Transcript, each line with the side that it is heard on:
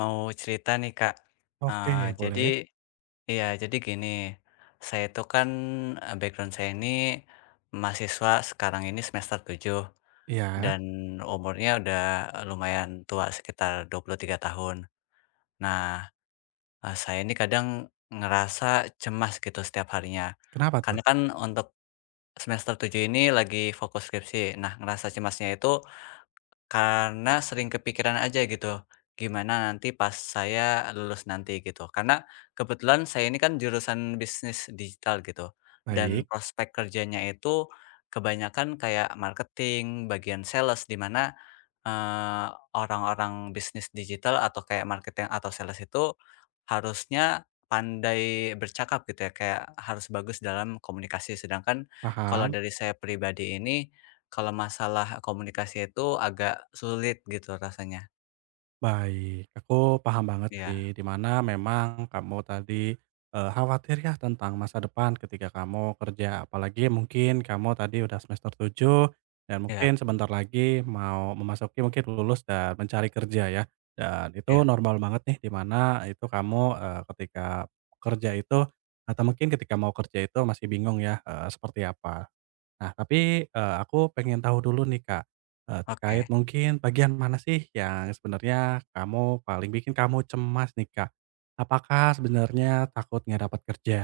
left: Mau cerita nih Kak,
right: Oke,
left: jadi
right: boleh.
left: iya, jadi gini, saya itu kan, background saya ini mahasiswa sekarang ini semester 7
right: Iya,
left: dan umurnya udah lumayan tua sekitar 23 tahun. Nah, saya ini kadang ngerasa cemas gitu setiap harinya,
right: kenapa
left: karena
right: tuh?
left: kan untuk semester 7 ini lagi fokus skripsi. Nah, ngerasa cemasnya itu karena sering kepikiran aja gitu, gimana nanti pas saya lulus nanti gitu. Karena kebetulan saya ini kan jurusan bisnis digital gitu, dan
right: Baik,
left: prospek kerjanya itu kebanyakan kayak marketing, bagian sales, di mana Eee, orang-orang bisnis digital atau kayak marketing atau sales itu harusnya pandai bercakap gitu ya, kayak harus bagus dalam komunikasi. Sedangkan kalau
right: paham,
left: dari saya pribadi ini, kalau masalah komunikasi itu agak sulit gitu rasanya.
right: baik. Aku paham banget sih,
left: Iya,
right: dimana memang kamu tadi khawatir ya tentang masa depan ketika kamu kerja. Apalagi mungkin kamu tadi udah semester 7 dan
left: iya,
right: mungkin sebentar lagi mau memasuki mungkin lulus dan mencari kerja ya. Dan itu
left: iya.
right: normal banget nih, dimana itu kamu ketika kerja itu atau mungkin ketika mau kerja itu masih bingung ya seperti apa. Nah, tapi, aku pengen tahu dulu nih, Kak, terkait
left: Oke,
right: mungkin bagian mana sih yang sebenarnya kamu paling bikin kamu cemas nih, Kak? Apakah sebenarnya takut nggak dapat kerja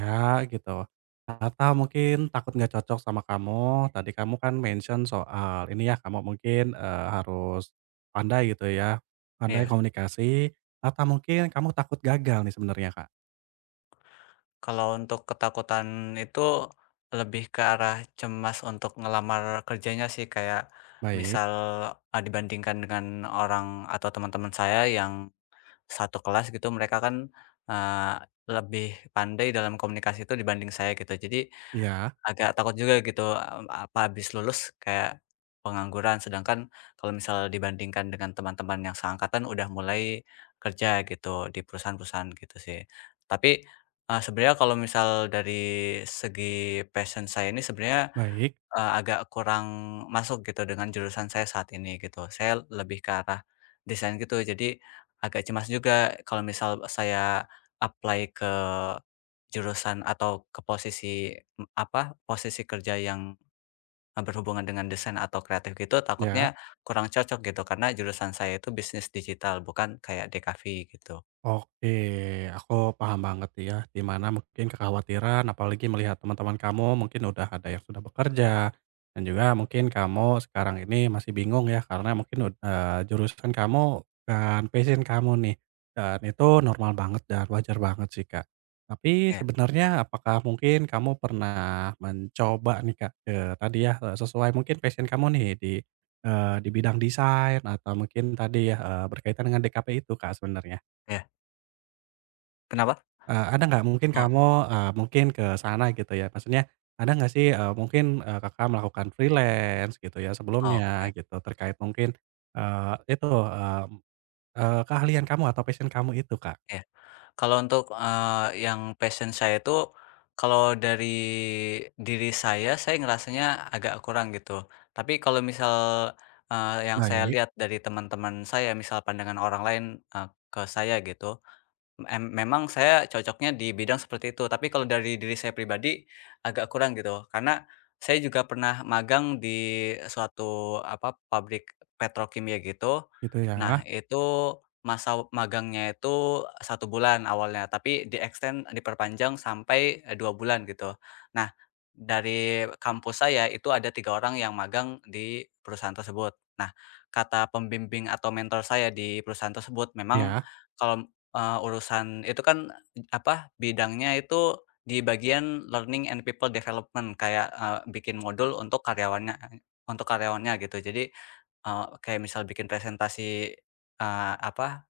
right: gitu? Atau mungkin takut nggak cocok sama kamu? Tadi kamu kan mention soal ini ya, kamu mungkin, harus pandai gitu ya, pandai
left: iya.
right: komunikasi atau mungkin kamu takut gagal nih sebenarnya, Kak?
left: Kalau untuk ketakutan itu lebih ke arah cemas untuk ngelamar kerjanya sih, kayak
right: Baik,
left: misal, dibandingkan dengan orang atau teman-teman saya yang satu kelas gitu mereka kan, eee, lebih pandai dalam komunikasi itu dibanding saya gitu. Jadi
right: ya,
left: agak takut juga gitu, apa habis lulus kayak pengangguran, sedangkan kalau misal dibandingkan dengan teman-teman yang seangkatan udah mulai kerja gitu di perusahaan-perusahaan gitu sih. Tapi, sebenarnya kalau misal dari segi passion saya ini sebenarnya
right: baik,
left: Agak kurang masuk gitu dengan jurusan saya saat ini gitu. Saya lebih ke arah desain gitu. Jadi agak cemas juga kalau misal saya apply ke jurusan atau ke posisi, posisi kerja yang berhubungan dengan desain atau kreatif gitu,
right: ya.
left: takutnya kurang cocok gitu karena jurusan saya itu bisnis digital bukan kayak DKV gitu.
right: Oke, aku paham banget ya, di mana mungkin kekhawatiran apalagi melihat teman-teman kamu mungkin udah ada yang sudah bekerja dan juga mungkin kamu sekarang ini masih bingung ya karena mungkin jurusan kamu bukan passion kamu nih, dan itu normal banget dan wajar banget sih, Kak. Tapi
left: Ya,
right: sebenarnya apakah mungkin kamu pernah mencoba nih, Kak, ke tadi ya, sesuai mungkin passion kamu nih di, di bidang desain atau mungkin tadi ya, berkaitan dengan DKP itu, Kak, sebenarnya?
left: ya. Kenapa?
right: Ada nggak mungkin
left: Oh,
right: kamu, mungkin ke sana gitu ya, maksudnya ada nggak sih, mungkin, Kakak melakukan freelance gitu ya sebelumnya
left: oke.
right: gitu, terkait mungkin, itu, keahlian kamu atau passion kamu itu, Kak?
left: Iya. Kalau untuk, yang passion saya itu, kalau dari diri saya ngerasanya agak kurang gitu. Tapi kalau misal, yang saya
right: Baik.
left: lihat dari teman-teman saya, misal pandangan orang lain, eee, ke saya gitu, memang saya cocoknya di bidang seperti itu, tapi kalau dari diri saya pribadi agak kurang gitu. Karena saya juga pernah magang di suatu, apa, pabrik petrokimia gitu.
right: Gitu
left: Nah,
right: ya.
left: itu masa magangnya itu satu bulan awalnya, tapi di-extend, diperpanjang sampai, 2 bulan gitu. Nah, dari kampus saya itu ada 3 orang yang magang di perusahaan tersebut. Nah, kata pembimbing atau mentor saya di perusahaan tersebut, memang
right: Iya,
left: kalau urusan itu kan, apa, bidangnya itu di bagian learning and people development, kayak, bikin modul untuk karyawannya gitu. Jadi, kayak misal bikin presentasi, eee, apa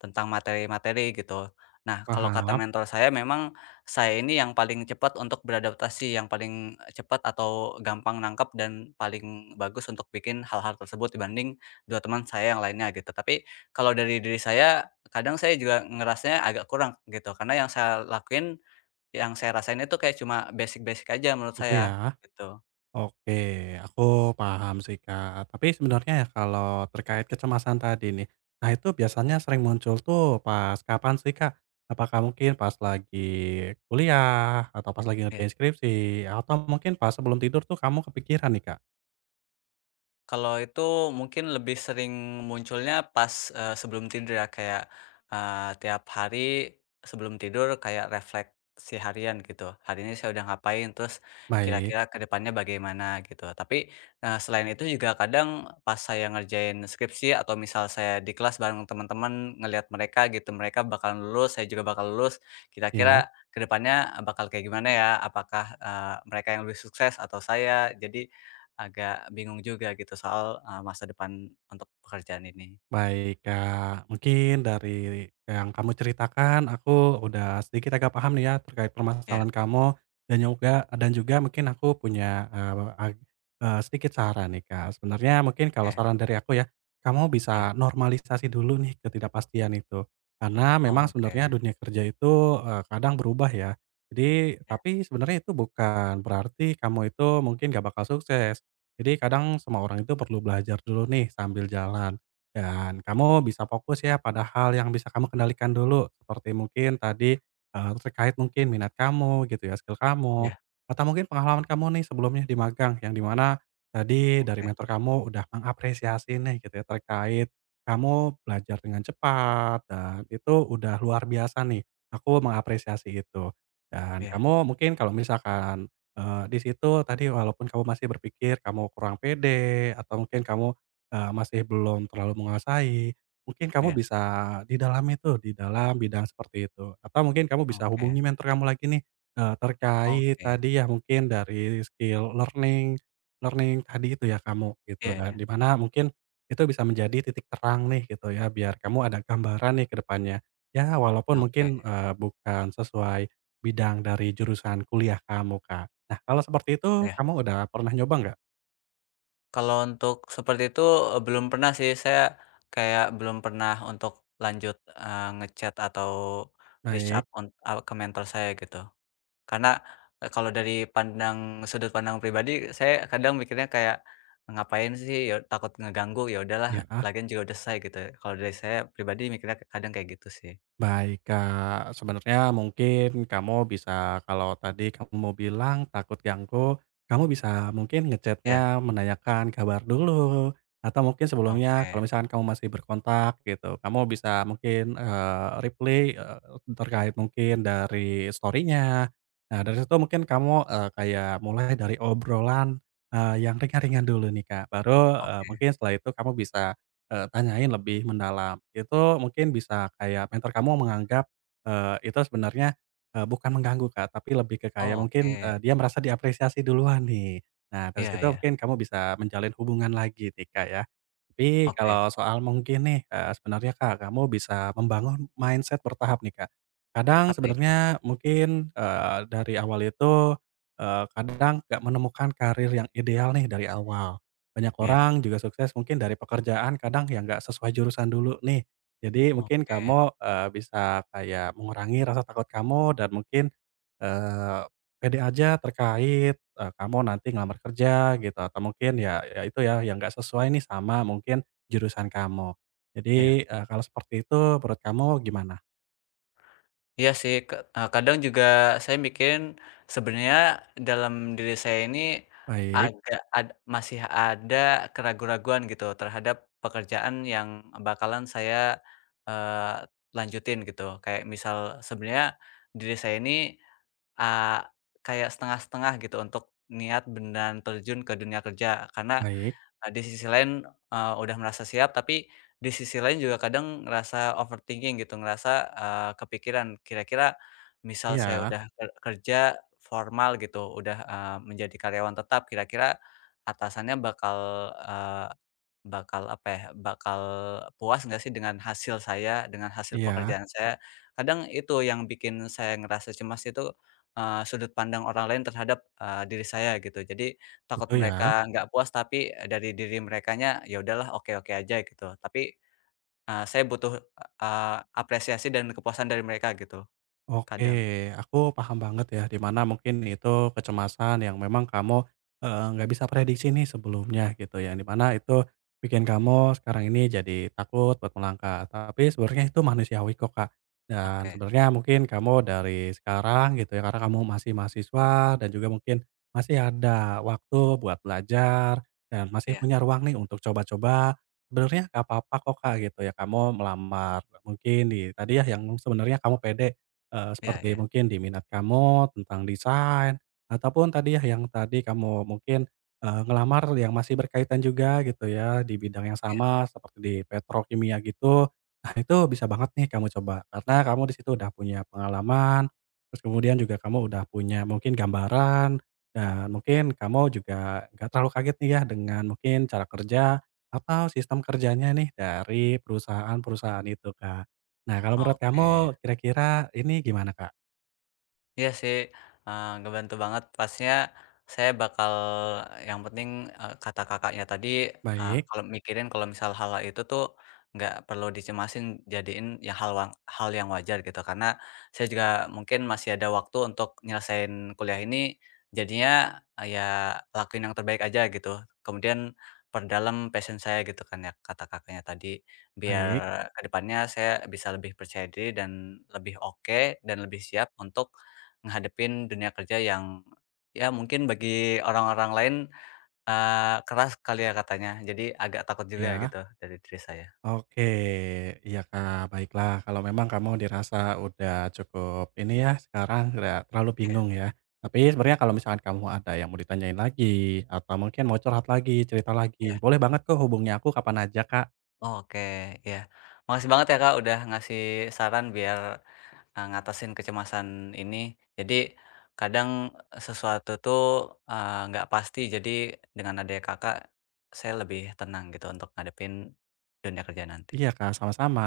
left: tentang materi-materi gitu. Nah, kalau kata
right: paham,
left: mentor saya, memang saya ini yang paling cepat untuk beradaptasi, yang paling cepat atau gampang nangkap dan paling bagus untuk bikin hal-hal tersebut dibanding 2 teman saya yang lainnya gitu. Tapi kalau dari diri saya, kadang saya juga ngerasanya agak kurang gitu, karena yang saya lakuin, yang saya rasain itu kayak cuma basic-basic aja menurut
right: gitu
left: saya,
right: ya.
left: gitu.
right: Oke, aku paham sih, Kak. Tapi sebenarnya ya kalau terkait kecemasan tadi nih, nah itu biasanya sering muncul tuh pas kapan sih, Kak? Apakah mungkin pas lagi kuliah atau pas lagi
left: Iya.
right: ngerjain skripsi atau mungkin pas sebelum tidur tuh kamu kepikiran nih, Kak?
left: Kalau itu mungkin lebih sering munculnya pas, sebelum tidur ya, kayak, tiap hari sebelum tidur kayak refleksi harian gitu. Hari ini saya udah ngapain, terus
right: Baik,
left: kira-kira ke depannya bagaimana gitu. Tapi, selain itu juga kadang pas saya ngerjain skripsi atau misal saya di kelas bareng teman-teman ngelihat mereka gitu, mereka bakalan lulus, saya juga bakal lulus,
right: ya.
left: kira-kira ke depannya bakal kayak gimana ya? Apakah, mereka yang lebih sukses atau saya? Jadi agak bingung juga gitu soal, masa depan untuk pekerjaan ini.
right: Baik, Kak. Mungkin dari yang kamu ceritakan aku udah sedikit agak paham nih ya terkait
left: Ya,
right: permasalahan kamu dan juga mungkin aku punya, sedikit saran nih, Kak. Sebenarnya mungkin kalau
left: iya,
right: saran dari aku ya, kamu
left: iya.
right: bisa normalisasi dulu nih ketidakpastian itu. Karena memang sebenarnya
left: Oke.
right: dunia kerja itu, kadang berubah ya. Jadi
left: Ya,
right: tapi sebenarnya itu bukan berarti kamu itu mungkin gak bakal sukses. Jadi kadang semua orang itu perlu belajar dulu nih sambil jalan. Dan kamu bisa fokus ya pada hal yang bisa kamu kendalikan dulu, seperti mungkin tadi, terkait mungkin minat kamu gitu ya, skill kamu,
left: iya.
right: atau mungkin pengalaman kamu nih sebelumnya di magang, yang di mana tadi dari
left: Oke.
right: mentor kamu udah mengapresiasi nih gitu ya, terkait kamu belajar dengan cepat dan itu udah luar biasa nih, aku mengapresiasi itu. Dan
left: Ya,
right: kamu mungkin kalau misalkan, di situ tadi walaupun kamu masih berpikir kamu kurang pede atau mungkin kamu masih belum terlalu menguasai, mungkin kamu
left: ya.
right: bisa didalami tuh, di dalam bidang seperti itu. Atau mungkin kamu bisa hubungi
left: Oke,
right: mentor kamu lagi nih, terkait
left: oke.
right: tadi ya mungkin dari skill learning learning tadi itu ya kamu, gitu.
left: Ya,
right: Dan
left: ya.
right: di mana mungkin itu bisa menjadi titik terang nih gitu ya, biar kamu ada gambaran nih ke depannya. Ya walaupun
left: Oke.
right: mungkin, bukan sesuai bidang dari jurusan kuliah kamu, Kak. Nah, kalau seperti itu
left: Ya.
right: kamu udah pernah nyoba nggak?
left: Kalau untuk seperti itu, belum pernah sih. Saya kayak belum pernah untuk lanjut, eee, nge atau reach up
right: Baik.
left: on, ke mentor saya gitu. Karena, kalau dari sudut pandang pribadi, saya kadang mikirnya kayak, "Ngapain sih? Ya takut ngeganggu, ya udahlah,
right: Ya.
left: lagian juga udah selesai," gitu. Kalau dari saya pribadi mikirnya kadang kayak gitu sih.
right: Baik, Kak. Sebenarnya mungkin kamu bisa kalau tadi kamu mau bilang takut ganggu, kamu bisa mungkin
left: Ya,
right: ngechatnya menanyakan kabar dulu, atau mungkin sebelumnya kalau
left: oke,
right: misalkan kamu masih berkontak gitu, kamu bisa mungkin, reply, terkait mungkin dari story-nya. Nah, dari situ mungkin kamu, kayak mulai dari obrolan, yang ringan-ringan dulu nih, Kak. Baru,
left: oke.
right: mungkin setelah itu kamu bisa tanyain lebih mendalam. Itu mungkin bisa kayak mentor kamu menganggap, itu sebenarnya, bukan mengganggu Kak, tapi lebih ke kayak
left: Oh,
right: mungkin,
left: oke.
right: dia merasa diapresiasi duluan nih. Nah dari
left: Iya,
right: situ
left: iya.
right: mungkin kamu bisa menjalin hubungan lagi tika ya. Tapi
left: Oke.
right: kalau soal mungkin nih, sebenarnya Kak kamu bisa membangun mindset bertahap nih Kak. Kadang
left: Apa itu?
right: sebenarnya mungkin, dari awal itu, kadang nggak menemukan karir yang ideal nih dari awal. Banyak
left: Iya,
right: orang juga sukses mungkin dari pekerjaan kadang yang nggak sesuai jurusan dulu nih. Jadi mungkin
left: oke.
right: kamu, bisa kayak mengurangi rasa takut kamu dan mungkin, eee, pede aja terkait, kamu nanti ngelamar kerja gitu atau mungkin ya ya itu ya yang nggak sesuai nih sama mungkin jurusan kamu.
left: Iya.
right: Jadi, kalau seperti itu menurut kamu gimana?
left: Iya sih, kadang juga saya mikirin sebenarnya dalam diri saya ini
right: Baik,
left: agak ad masih ada keraguan-raguan gitu terhadap pekerjaan yang bakalan saya, eee, lanjutin gitu. Kayak misal sebenarnya diri saya ini, eee, kayak setengah-setengah gitu untuk niat beneran terjun ke dunia kerja. Karena
right: baik.
left: Nah, di sisi lain, udah merasa siap, tapi di sisi lain juga kadang ngerasa overthinking gitu, ngerasa, kepikiran, kira-kira misal saya
right: Iya,
left: udah kerja formal gitu, udah, menjadi karyawan tetap, kira-kira atasannya bakal, bakal puas nggak sih dengan hasil saya, dengan hasil
right: iya,
left: pekerjaan saya. Kadang itu yang bikin saya ngerasa cemas itu, sudut pandang orang lain terhadap, diri saya gitu. Jadi takut
right: gitu ya.
left: mereka. Mhm. Nggak puas tapi, dari diri merekanya ya udahlah oke-oke aja gitu. Tapi, saya butuh, apresiasi dan kepuasan dari mereka gitu, kadang.
right: Oke, aku paham banget ya, di mana mungkin itu kecemasan yang memang kamu, nggak bisa prediksi nih sebelumnya gitu ya, di mana itu bikin kamu sekarang ini jadi takut buat melangkah. Tapi sebenarnya itu manusiawi kok, Kak. Dan
left: Oke.
right: sebenarnya mungkin kamu dari sekarang gitu ya, karena kamu masih mahasiswa dan juga mungkin masih ada waktu buat belajar dan masih
left: Iya.
right: punya ruang nih untuk coba-coba, sebenarnya nggak apa-apa kok, Kak, gitu ya, kamu melamar mungkin di tadi ya yang sebenarnya kamu pede
left: Iya,
right: seperti
left: iya.
right: mungkin di minat kamu tentang desain, ataupun tadi ya yang tadi kamu mungkin, ngelamar yang masih berkaitan juga gitu ya di bidang yang
left: Iya,
right: sama seperti di petrokimia gitu. Nah itu bisa banget nih kamu coba, karena kamu di situ udah punya pengalaman, terus kemudian juga kamu udah punya mungkin gambaran, dan
left: iya.
right: mungkin kamu juga nggak terlalu kaget nih ya dengan mungkin cara kerja atau sistem kerjanya nih dari perusahaan-perusahaan itu, Kak. Nah, kalau menurut kamu
left: Oke.
right: kira-kira ini gimana, Kak?
left: Iya sih, ngebantu banget. Pasnya saya bakal yang penting, kata Kakaknya tadi,
right: Baik,
left: kalau mikirin kalau misal hal itu tuh nggak perlu dicemasin, jadiin ya hal yang wajar gitu. Karena saya juga mungkin masih ada waktu untuk nyelesain kuliah ini, jadinya, ya lakuin yang terbaik aja gitu. Kemudian perdalam passion saya gitu kan ya, kata Kakaknya tadi. Biar
right: baik,
left: kedepannya saya bisa lebih percaya diri dan lebih oke dan lebih siap untuk ngadepin dunia kerja yang, ya mungkin bagi orang-orang lain, keras kali ya katanya. Jadi agak takut juga
right: ya.
left: gitu dari diri saya.
right: Oke, iya, Kak, baiklah kalau memang kamu dirasa udah cukup ini ya, sekarang nggak terlalu
left: Iya,
right: bingung ya. Tapi sebenarnya kalau misalkan kamu ada yang mau ditanyain lagi atau mungkin mau curhat lagi, cerita lagi,
left: iya.
right: boleh banget kok hubungnya aku kapan aja, Kak.
left: Oke, ya. Makasih banget ya Kak udah ngasih saran biar, ngatasin kecemasan ini. Jadi kadang sesuatu tuh, nggak pasti. Jadi dengan adanya Kakak, saya lebih tenang gitu untuk ngadepin dunia kerja
right: Iya,
left: nanti.
right: Kak, sama-sama.